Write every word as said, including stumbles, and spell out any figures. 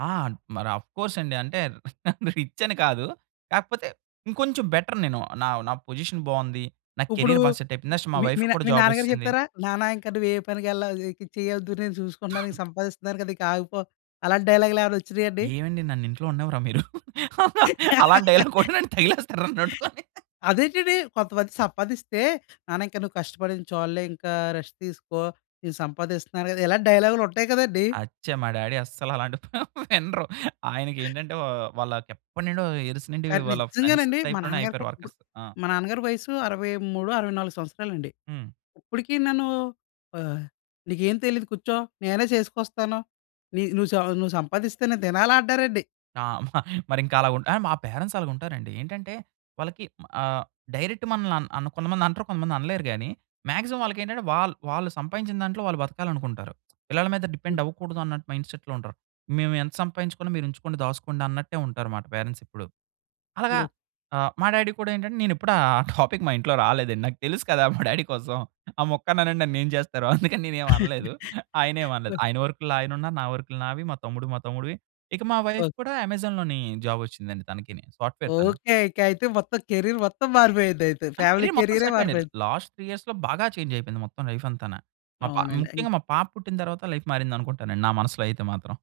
ఆ! మరి అఫ్‌కోర్స్ అండి. అంటే రిచ్ అని కాదు. కాకపోతే ఇంకొంచెం బెటర్ నేను. నా, నా పొజిషన్ బావుంది. నా ఇప్పుడు క్యారియర్ బా సెట్ అయిపోయింది. నెక్స్ట్ మా మీ, మీ వైఫ్‌కి నా కూడా మీ జాబ్ నాన్నగారు ఒచేసింది. చెప్తారా? నాన్న ఇంకా నువ్వు ఏ పనికి యెల్లో, ఇక చేయొద్దు నేను చూసుకున్నా సంపాదిస్తున్నాను కదా! ఇకాగిపో. అలాంటి డైలాగ్‌లు ఏమైనా వచ్చినాయండి? ఏమండి నన్ను ఇంట్లో ఉంన్నీవ్వరా మీరు? అలాంటి డైలాగ్ కూడా నన్ను తగిలేస్తారు నాన్నట్టుకొని. అదేంటంటి. కొంతమంది సంపాదిస్తే నాన్న ఇంకా నువ్వు కష్టపడింది చాల్లే. ఇంకా రెస్ట్ తీసుకో. నేను సంపాదిస్తున్నారు కదా! ఇలాంటి డైలాగ్‌లు ఉంటాయి కదండీ. అచ్చ! మా డాడీ అస్సలు అలాంటి ప వినరు. ఆయనకి ఏంటంటే ఆహ్, వాళ్ళకి ఎప్పటినుండో ఎరిస్ నుండి కానీ వాళ్ళ ఫ్రెండ్స్ నిజంగానండి. మా టైప్‌లోనే నాన్నగారు‌కు అయిపోయారు ఇప్పు వర్కర్స్. ఆ! మా నాన్నగారి వయస్సు అరవై మూడో, అరవై నాలుగు సంవత్సరాలండి. హ్మ్. ఇప్పటికి నన్ను ఆహ్, నీకేం తెలీదు కూర్చో. నేనే చేసుకొస్తాను. నీ నువ్వు, నువ్వు సంపాదిస్తేనే తినాలా అంటారండి. ఆ! మ మరింక అలా ఉ మా పేరెంట్స్ అలగుంటారండి. ఏంటంటే వాళ్ళకి ఆహ్, డైరెక్ట్ మనల్ని అన్ అన్ కొంతమంది అంటారు కొంతమంది అనలేరు గాని, మాక్సిమం వాళ్ళకి ఏంటంటే వాళ్ళు, వాళ్ళు సంపాదించిన దాంట్లో వాళ్ళు బతకాలి అనుకుంటారు. పిల్లల మీద డిపెండ్ అవ్వకూడదు అన్నట్టు మైండ్‌సెట్‌లో ఉంటారు. మేము ఎంత సంపాదించుకున్నా మీరు ఉంచుకోండి. దాసుకోండి అన్నట్టే ఉంటారనమాట పేరెంట్స్ ఇప్పుడు. అలాగా గొ ఆహ్, మా డాడీ కూడా ఏంటంటే నేను ఎప్పుడు ఆ ఆ టాపిక్ మా ఇంట్లో రాలేదండి నాకు తెలుసు కదా! మా డాడీ కోసం ఆ మొక్కని అనండి నన్ను ఏం చేస్తారో అందుకని నేను ఏమి అనలేదు. ఆయనేమి అనలేదు ఆయన వర్క్‌లో ఆయన ఉన్నారు నా వర్క్‌లో నావి, మా తమ్ముడు మా తమ్ముడివి ఇక మా వైఫ్ ఓకే. కూడా 'అమెజాన్‌లోనే' జాబ్ వచ్చిందండి తనకిని సాఫ్ట్‌వేర్ తను. ఓకే. ఇక అయితే మొత్తం కేరియర్ మొత్తం మారిపోయిందయితే. నా ఫ్యామిలీ కేరియర్ మొత్తం కేరియరె సెటిల్ అయింది. మారిపోయింది. లాస్ట్ త్రీ ఇయర్స్‌లో బాగా చేంజ్ అయిపోయింది మొత్తం లైఫ్ అంతాన. మా పా అవునండి. అయి ముఖ్యంగా మా పాప పుట్టిన తరువాత లైఫ్ మారింది అనుకుంటానండి నా మనసులో అయితే మాత్రం.